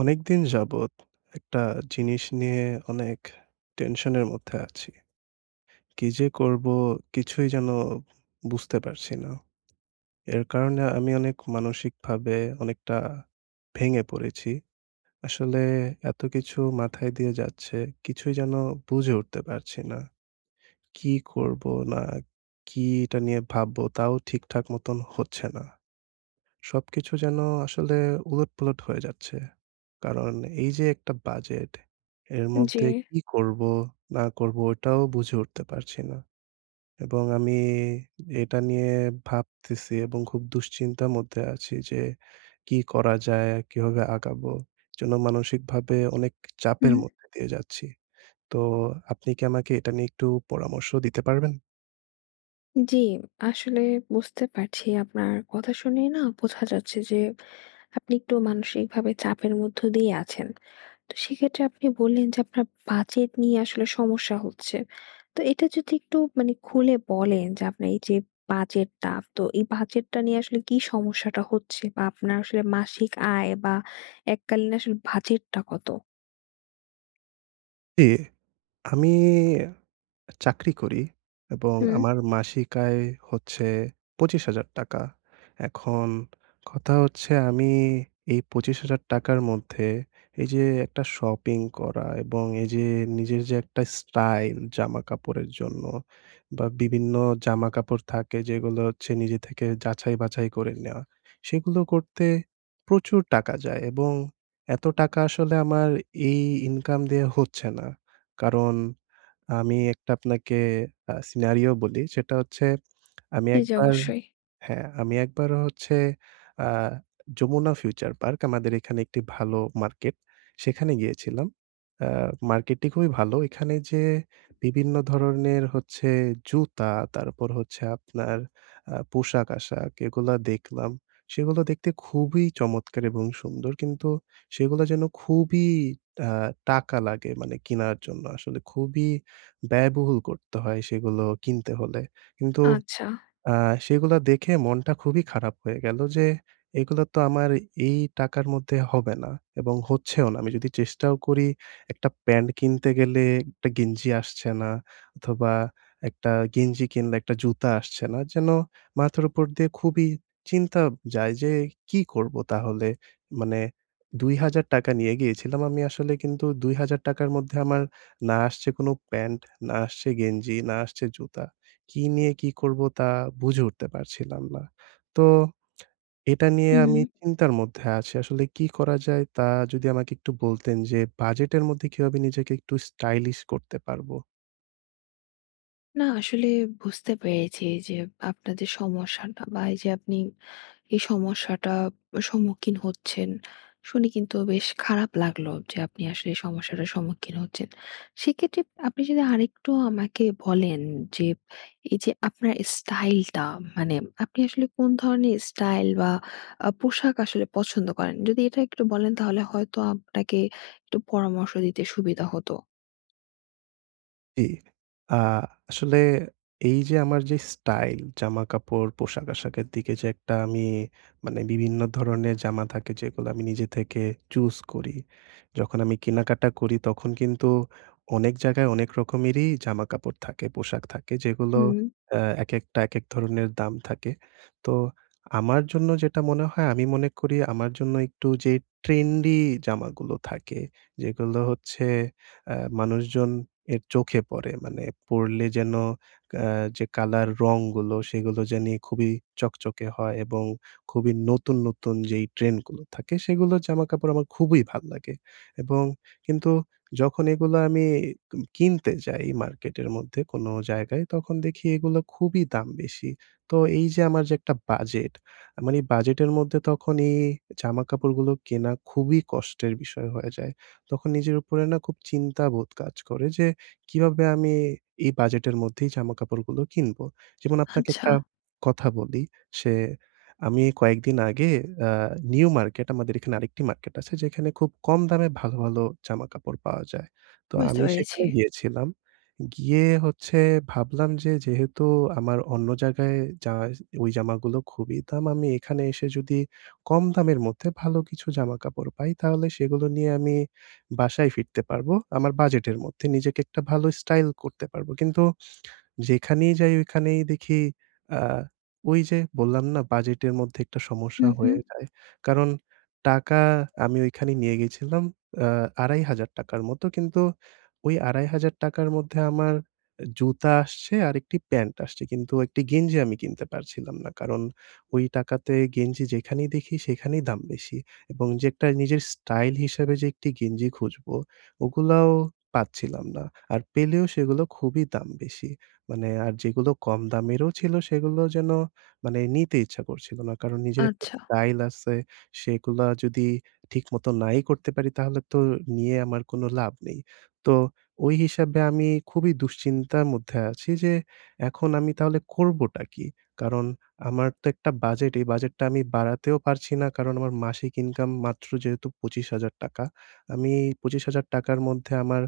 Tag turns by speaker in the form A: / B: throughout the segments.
A: অনেক দিন যাবত একটা জিনিস নিয়ে অনেক টেনশনের মধ্যে আছি। কী যে, করব? কিছুই যেন বুঝতে পারছি না। এর কারণে আমি অনেক মানসিকভাবে অনেকটা ভেঙে পড়েছি। আসলে এত কিছু মাথায় দিয়ে যাচ্ছে, কিছুই যেন বুঝে উঠতে পারছি না। কী করব, না কি এটা নিয়ে ভাবব? তাও ঠিকঠাক মতোন হচ্ছে না। সবকিছু যেন আসলে উলটপালট হয়ে যাচ্ছে। কারণ এই যে, একটা বাজেট, এর
B: উম জি।
A: মধ্যে কী করব, না করব, এটাও বুঝে উঠতে পারছি না। এবং আমি এটা নিয়ে ভাবতেছি এবং খুব দুশ্চিন্তার মধ্যে আছি, যে, কী করা যায়, কীভাবে আগাবো? এজন্য মানসিকভাবে অনেক চাপের
B: হুম।
A: মধ্যে দিয়ে যাচ্ছি। তো আপনি কি আমাকে এটা নিয়ে একটু পরামর্শ দিতে পারবেন?
B: জ্বি, আসলে বুঝতে পারছি। আপনার কথা শুনেই না বোঝা যাচ্ছে যে, আপনি একটু মানসিকভাবে চাপের মধ্য দিয়ে আছেন। তো সেক্ষেত্রে আপনি বললেন যে, আপনার বাজেট নিয়ে আসলে সমস্যা হচ্ছে। তো এটা যদি একটু মানে খুলে বলেন, যে, আপনার এই যে, বাজেটটা, তো এই বাজেটটা নিয়ে আসলে কী সমস্যাটা হচ্ছে? বা আপনার আসলে মাসিক আয়, বা এককালীন আসলে বাজেটটা কত?
A: জি, আমি চাকরি করি এবং
B: হুম।
A: আমার মাসিক আয় হচ্ছে ৳২৫,০০০। এখন কথা হচ্ছে আমি এই ৳২৫,০০০ র মধ্যে এই যে একটা শপিং করা এবং এই যে নিজের যে একটা স্টাইল জামা কাপড়ের জন্য বা বিভিন্ন জামাকাপড় থাকে যেগুলো হচ্ছে নিজে থেকে যাচাই বাছাই করে নেওয়া। সেগুলো করতে প্রচুর টাকা যায় এবং এত টাকা আসলে আমার এই ইনকাম দিয়ে হচ্ছে না। কারণ আমি একটা আপনাকে আ সিনারিও বলি। সেটা হচ্ছে আমি
B: জি, জ্বী
A: একবার
B: অবশ্যই।
A: হ্যাঁ আমি একবার হচ্ছে আ যমুনা ফিউচার পার্ক আমাদের এখানে একটি ভালো মার্কেট। সেখানে গিয়েছিলাম। আ মার্কেটটি খুবই ভালো। এখানে যে বিভিন্ন ধরনের হচ্ছে জুতা তারপর হচ্ছে আপনার আ পোশাক-আশাক এগুলা দেখলাম সেগুলো দেখতে খুবই চমৎকার এবং সুন্দর কিন্তু সেগুলা যেন খুবই আ টাকা লাগে মানে কেনার জন্য আসলে খুবই ব্যয়বহুল করতে হয় সেগুলো কিনতে হলে। কিন্তু
B: আচ্ছা।
A: আ সেগুলা দেখে মনটা খুবই খারাপ হয়ে গেলো যে এগুলা তো আমার এই টাকার মধ্যে হবে না এবং হচ্ছেও না। আমি যদি চেষ্টাও করি একটা প্যান্ট কিনতে গেলে, একটা গেঞ্জি আসছে না অথবা একটা গেঞ্জি কিনলে, একটা জুতা আসছে না। যেন মাথার উপর দিয়ে খুবই চিন্তা যায় যে কি করবো তাহলে। মানে ৳২০০০ নিয়ে গিয়েছিলাম আমি আসলে কিন্তু ৳২০০০ র মধ্যে আমার না আসছে কোনো প্যান্ট, না আসছে গেঞ্জি, না আসছে জুতা। কী নিয়ে কি করবো তা বুঝে উঠতে পারছিলাম না। তো এটা নিয়ে আমি
B: হুম।
A: চিন্তার মধ্যে আছি। আসলে কি করা যায় তা যদি আমাকে একটু বলতেন যে বাজেটের মধ্যে কীভাবে নিজেকে একটু স্টাইলিশ করতে পারবো?
B: না, আসলে বুঝতে পেরেছি। যে আপনার যে সমস্যাটা বা, এইযে আপনি এই সমস্যাটা সম্মুখীন হচ্ছেন, শুনে কিন্তু বেশ খারাপ লাগলো। যে আপনি আসলে এই সমস্যাটার সম্মুখীন হচ্ছেন। সেক্ষেত্রে আপনি যদি আরেকটু আমাকে বলেন যে, এইযে আপনার স্টাইলটা, মানে আপনি আসলে কোন ধরনের স্টাইল বা, আ পোশাক আসলে পছন্দ করেন? যদি এটা একটু বলেন, তাহলে হয়তো আপনাকে একটু পরামর্শ দিতে সুবিধা হতো।
A: জি। আ আসলে এইযে আমার যে স্টাইল, জামাকাপড়, পোশাক-আশাকের দিকে যে একটা আমি মানে বিভিন্ন ধরনের জামা থাকে, যেগুলা আমি নিজে থেকে চুজ করি। যখন আমি কেনাকাটা করি, তখন কিন্তু অনেক জায়গায় অনেক রকমেরই জামাকাপড় থাকে, পোশাক থাকে, যেগুলো
B: হুম
A: অ্যা একেকটা একেক ধরনের দাম থাকে। তো আমার জন্য যেটা মনে হয় আমি মনে করি আমার জন্য একটু যে ট্রেন্ডি জামাগুলো থাকে, যেগুলো হচ্ছে অ্যা মানুষজন এর চোখে পড়ে। মানে পড়লে যেন এ্যা যে কালার, রংগুলো, সেগুলো জানি খুবই চকচকে হয় এবং খুবই নতুন, নতুন যেই ট্রেন্ডগুলো থাকে, সেগুলোর জামাকাপড় আমার খুবই ভাল লাগে। এবং কিন্তু যখন এগুলা আমি কিম কিনতে যাই মার্কেটের মধ্যে কোন জায়গায়, তখন দেখি এগুলো খুবই দাম বেশি। তো এইযে আমার যে একটা বাজেট, আমার এই বাজেটের মধ্যে তখন এই জামাকাপড়গুলো কেনা খুবই কষ্টের বিষয় হয়ে যায়। তখন নিজের উপরে না খুব চিন্তাবোধ কাজ করে যে কিভাবে আমি এ এই বাজেটের মধ্যেই জামাকাপড়গুলো কিনবো? যেমন আপনাকে একটা
B: আচ্ছা।
A: কথা বলি। সে আমি কয়েকদিন আগে আ নিউ মার্কেট, আমাদের এখানে আরেকটি মার্কেট আছে। যেখানে খুব কম দামে ভালো, ভালো জামাকাপড় পাওয়া যায়। তো
B: বুঝতে
A: আমি
B: পেরেছি।
A: সেখানে গিয়েছিলাম। গিয়ে হচ্ছে ভাবলাম যে, যেহেতু আমার অন্য জায়গায় জা ওই জামাগুলো খুবই দাম। আমি এখানে এসে যদি কম দামের মধ্যে ভালো কিছু জামাকাপড় পাই, তাহলে সেগুলো নিয়ে আমি বাসায় ফিরতে পারবো। আমার বাজেটের মধ্যে নিজেকে একটা ভালো স্টাইল করতে পারবো। কিন্তু যেখানেই যাই, ঐখানেই দেখি অ্যা ওইযে বললাম না, বাজেটের মধ্যে একটা
B: হু,
A: সমস্যা
B: হু
A: হয়ে যায়। কারণ টাকা আমি ওইখানেই নিয়ে গেছিলাম অ্যা ৳২,৫০০ র মতো। কিন্তু ওই ৳২,৫০০ র মধ্যে আমার জুতা আসছে আর একটি প্যান্ট আসছে। কিন্তু একটি গেঞ্জি আমি কিনতে পারছিলাম না। কারণ ওই টাকাতে গেঞ্জি যেখানেই দেখি, সেখানেই দাম বেশি এবং যে একটা নিজের স্টাইল হিসাবে যে একটি গেঞ্জি খুঁজবো, ওগুলাও পাচ্ছিলাম না। আর পেলেও সেগুলো খুবই দাম বেশি। মানে আর যেগুলো কম দামেরও ছিল, সেগুলো যেন মানে নিতে ইচ্ছা করছিলো না। কারণ, নিজের একটা
B: আচ্ছা।
A: স্টাইল আছে, সেগুলা যদি ঠিকমতো নাই করতে পারি, তাহলে তো নিয়ে আমার কোনো লাভ নেই। তো ওই হিসাবে আমি খুবই দুশ্চিন্তার মধ্যে আছি যে এখন আমি তাহলে করবোটা কী? কারণ আমার তো একটা বাজেট। এই বাজেটটা আমি বাড়াতেও পারছি না। কারণ, আমার মাসিক ইনকাম মাত্র যেহেতু ৳২৫,০০০। আমি এই ৳২৫,০০০ র মধ্যে আমার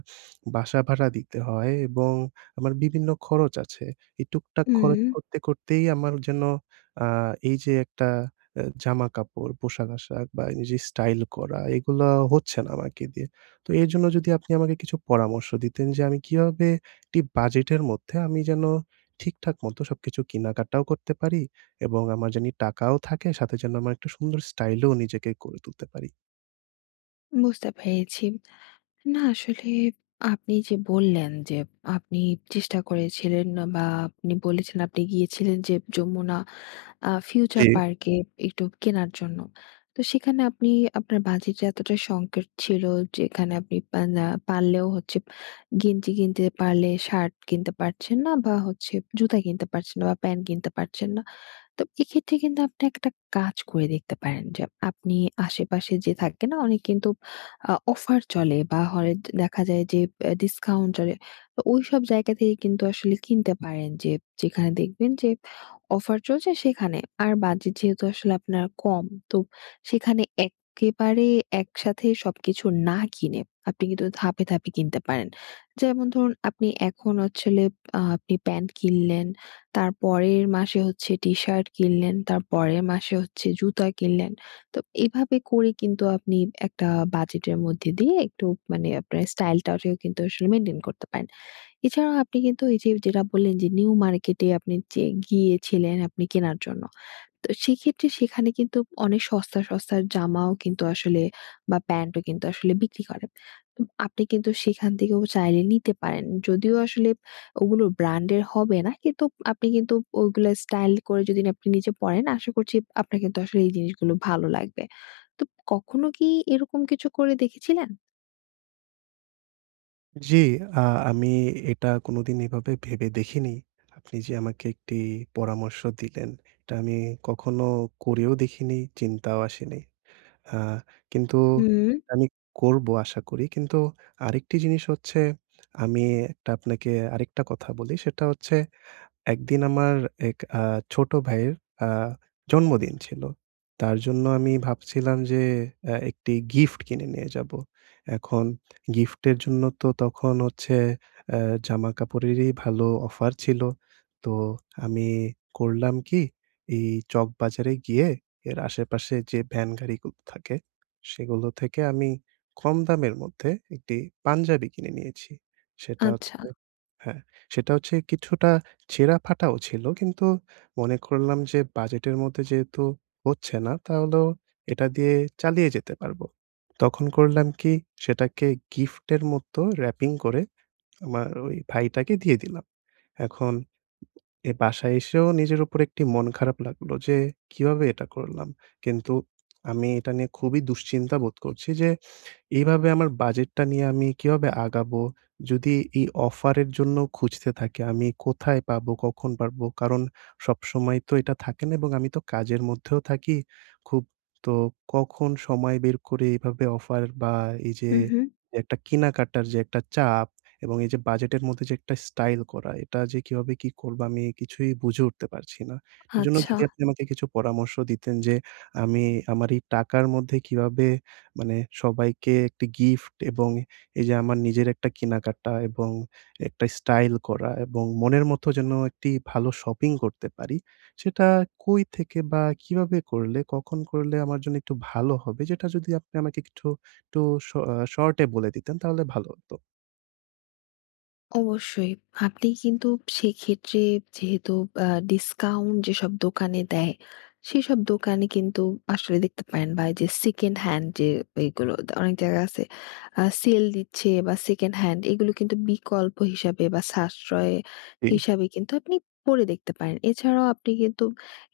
A: বাসা ভাড়া দিতে হয় এবং আমার বিভিন্ন খরচ আছে। এই টুকটাক খরচ
B: হুম।
A: করতে, করতেই আমার যেন আ এইযে একটা এ জামাকাপড়, পোশাক-আশাক বা, এইযে স্টাইল করা, এগুলো হচ্ছে না আমাকে দিয়ে। তো এর জন্য যদি আপনি আমাকে কিছু পরামর্শ দিতেন যে, আমি কীভাবে একটি বাজেটের মধ্যে আমি যেন ঠিকঠাক মতো সবকিছু কেনাকাটাও করতে পারি এবং আমার জানি টাকাও থাকে, সাথে যেন আমার একটা সুন্দর স্টাইলও নিজেকে করে তুলতে পারি।
B: বুঝতে পেরেছি। না আসলে আপনি যে বললেন যে, আপনি চেষ্টা করেছিলেন বা আপনি বলেছেন আপনি গিয়েছিলেন যে, যমুনা আ ফিউচার
A: জি।
B: পার্কে একটু কেনার জন্য। তো সেখানে আপনি আপনার বাজেটে এতটা সংকেট ছিল, যেখানে আপনি পা না পারলেও হচ্ছে, গেঞ্জি কিনতে পারলে, শার্ট কিনতে পারছেন না বা হচ্ছে জুতা কিনতে পারছেন না বা প্যান্ট কিনতে পারছেন না। তো এক্ষেত্রে কিন্তু আপনি একটা কাজ করে দেখতে পারেন। যে আপনি আশেপাশে যে থাকে না অনেক কিন্তু আ অফার চলে বা হরে দেখা যায় যে, এ ডিসকাউন্ট চলে, ও ওইসব জায়গা থেকে কিন্তু আসলে কিনতে পারেন। যে যেখানে দেখবেন যে, অফার চলছে সেখানে। আর বাজেট যেহেতু আসলে আপনার কম, তো সেইখানে এক্কেবারে একসাথে সবকিছু না কিনে, আপনি কিন্তু ধাপে, ধাপে কিনতে পারেন। যেমন ধরুন আপনি এখন হচ্ছে হলে আ আপনি প্যান্ট কিনলেন, তার পরের মাসে হচ্ছে টি-শার্ট কিনলেন, তার পরের মাসে হচ্ছে জুতা কিনলেন। তো এভাবে করে কিন্তু আপনি একটা বাজেটের মধ্যে দিয়ে, একটু মানে আপনার স্টাইলটারেও কিন্তু আসলে মেইনটেইন করতে পারেন। এছাড়াও আপনি কিন্তু এই যে, যেটা বললেন যে নিউ মার্কেটে আপনি যে গিয়েছিলেন আপনি কেনার জন্য। তো সেইক্ষেত্রে সেখানে কিন্তু অনেক সস্তা, সস্তার জামাও কিন্তু আসলে বা প্যান্টও কিন্তু আসলে বিক্রি করে। উম আপনি কিন্তু সেইখান থেকেও চাইলে নিতে পারেন। যদিও আসলে ওগুলো ব্র্যান্ডের হবে না, কিন্তু আপনি কিন্তু ওইগুলো স্টাইল করে যদি না আপনি নিজে পড়েন, আশা করছি আপনার কিন্তু আসলে এই জিনিসগুলো ভালো লাগবে। তো কখনো কি এইরকম কিছু করে দেখেছিলেন?
A: জি, আ আমি এ এটা কোনদিন এভাবে ভেবে দেখিনি। আপনি যে আমাকে একটি পরামর্শ দিলেন, এটা আমি কখনো করেও দেখিনি। চিন্তাও আসেনি। আ কিন্তু
B: হুম।
A: আমি করবো আশা করি কিন্তু আরেকটি জিনিস হচ্ছে আমি একটা আপনাকে আরেকটা কথা বলি সেটা হচ্ছে ১ দিন আমার এক আ ছোট ভাইয়ের আ জন্মদিন ছিল। তার জন্য আমি ভাবছিলাম যে এ একটি গিফট কিনে নিয়ে যাবো। এখন গিফটের জন্য তো তখন হচ্ছে এ জামা-কাপড়েরই ভালো অফার ছিল। তো আমি করলাম কি এই চকবাজারে গিয়ে এর আশেপাশে যে ভ্যান গাড়িগুলো থাকে সেগুলো থেকে আমি কম দামের মধ্যে একটি পাঞ্জাবি কিনে নিয়েছি। সেটা হচ্ছে
B: আচ্ছা।
A: হ্যাঁ, সেটা হচ্ছে কিছুটা ছেঁড়া-ফাটাও ছিল কিন্তু মনে করলাম যে বাজেটের মধ্যে যেহেতু হচ্ছে না, তাহলেও এটা দিয়ে চালিয়ে যেতে পারবো। তখন করলাম কি সেটাকে গিফটের মতো র‍্যাপিং করে আমার ওই ভাইটাকে দিয়ে দিলাম। এখন এই বাসায় এসেও নিজের উপর একটি মন খারাপ লাগলো যে কীভাবে এটা করলাম। কিন্তু আমি এটা নিয়ে খুবই দুশ্চিন্তা বোধ করছি যে এভাবে আমার বাজেটটা নিয়ে আমি কীভাবে আগাবো যদি এই অফারের জন্য খুঁজতে থাকি। আমি কোথায় পাবো? কখন পারব? কারণ সবসময় তো এটা থাকে না এবং আমি তো কাজের মধ্যেও থাকি খুব। তো কখন সময় বের করে এভাবে অফার বা এই যে
B: হুম, হুম।
A: একটা কেনাকাটার যে একটা চাপ এবং এই যে বাজেটের মধ্যে, যে একটা স্টাইল করা এটা যে কীভাবে কি করবো আমি কিছুই বুঝে উঠতে পারছি না। এর জন্য
B: আচ্ছা।
A: যদি আপনি আমাকে কিছু পরামর্শ দিতেন যে আমি আমার এই টাকার মধ্যে কীভাবে মানে সবাইকে একটি গিফট এবং এই যে আমার নিজের একটা কেনা-কাটা এবং একটা স্টাইল করা এবং মনের মতো যেন একটি ভালো শপিং করতে পারি। সেটা কই থেকে বা কীভাবে করলে কখন করলে আমার জন্য একটু ভালো হবে যেটা যদি আপনি আমাকে কিছু একটু শ শর্টে বলে দিতেন তাহলে ভালো হতো।
B: অবশ্যই। আপনি কিন্তু সেইক্ষেত্রে যেহেতু বা ডিসকাউন্ট যেসব দোকানে দেয়, সেইসব দোকানে কিন্তু আসলে দেখতে পারেন। বা, এইযে সেকেন্ড হ্যান্ড যে, ঐগুলো। অনেক জায়গায় আছে আ সেল দিচ্ছে বা, সেকেন্ড হ্যান্ড, এইগুলো কিন্তু বিকল্প হিসাবে বা, সাশ্রয়
A: জি।
B: হিসাবে কিন্তু আপনি পরে দেখতে পারেন। এছাড়াও আপনি কিন্তু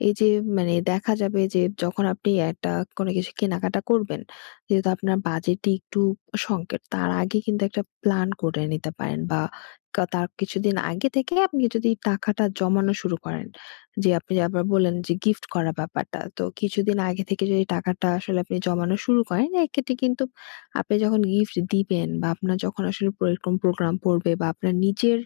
B: এইযে মানে দেখা যাবে যে যখন আপনি একটা কোনো কিছু কেনাকাটা করবেন, যেহেতু আপনার বাজেটে একটু সংকট, তার আগে কিন্তু একটা প্ল্যান করে নিতে পারেন বা, কা তার কিছুদিন আগে থেকে আপনি যদি টাকাটা জমানো শুরু করেন। যে আপনি আবার বললেন যে, গিফট করা ব্যাপারটা। তো কিছুদিন আগে থেকে যদি টাকাটা আসলে আপনি জমানো শুরু করেন, এইক্ষেত্রে কিন্তু আপনি যখন গিফট দিবেন বা, আপনার যখন আসলে পর এইরকম প্রোগ্রাম পড়বে বা, আপনার নিজের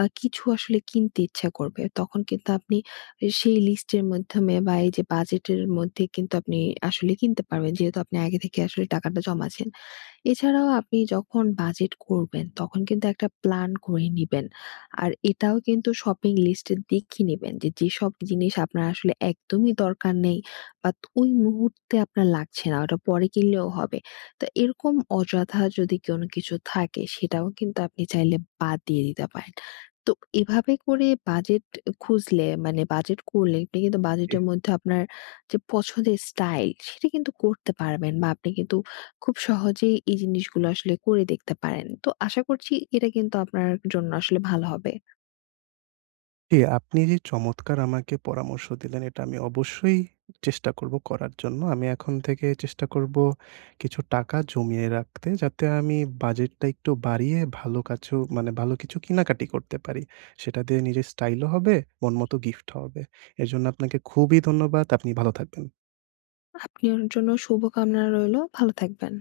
B: আ কিছু আসলে কিনতে ইচ্ছা করবে, তখন কিন্তু আপনি আ সেই লিস্টের মাধ্যমে বা, এইযে বাজেটের মধ্যে কিন্তু আপনি আসলে কিনতে পারবেন। যেহেতু আপনি আগে থেকে আসলে টাকাটা জমাচ্ছেন। এছাড়াও আপনি যখন বাজেট করবেন, তখন কিন্তু একটা প্ল্যান করে নিবেন। আর এটাও কিন্তু শপিং লিস্টের দেখে নিবেন যে, যেসব জিনিস আপনার আসলে একদমই দরকার নেই, বাত ঐ মুহূর্তে আপনার লাগছে না, ঐটা পরে কিনলেও হবে। তো এইরকম অযথা যদি কোনো কিছু থাকে, সেটাও কিন্তু আপনি চাইলে বাদ দিয়ে দিতে পারেন। তো এভাবে করে বাজেট খুঁজলে, মানে বাজেট করলে আপনি কিন্তু
A: জি।
B: বাজেটের মধ্যেও আপনার যে পছন্দের স্টাইল, সেইটা কিন্তু করতে পারবেন বা, আপনি কিন্তু খুব সহজেই এই জিনিসগুলো আসলে করে দেখতে পারেন। তো আশা করছি এটা কিন্তু আপনার জন্য আসলে ভালো হবে।
A: জি, আপনি যে চমৎকার আমাকে পরামর্শ দিলেন, এইটা আমি অবশ্যই চেষ্টা করবো করার জন্য। আমি এখন থেকে চেষ্টা করবো কিছু টাকা জমিয়ে রাখতে, যাতে আমি বাজেটটা একটু বাড়িয়ে ভালো কাছেও মানে ভালো কিছু কেনাকাটা করতে পারি। সেইটা দিয়ে নিজের স্টাইলও হবে। মন মতো গিফটও হবে। এরজন্য আপনাকে খুবই ধন্যবাদ। আপনি ভালো থাকবেন।
B: আপনার জন্যও শুভকামনা রইলো, ভালো থাকবেন।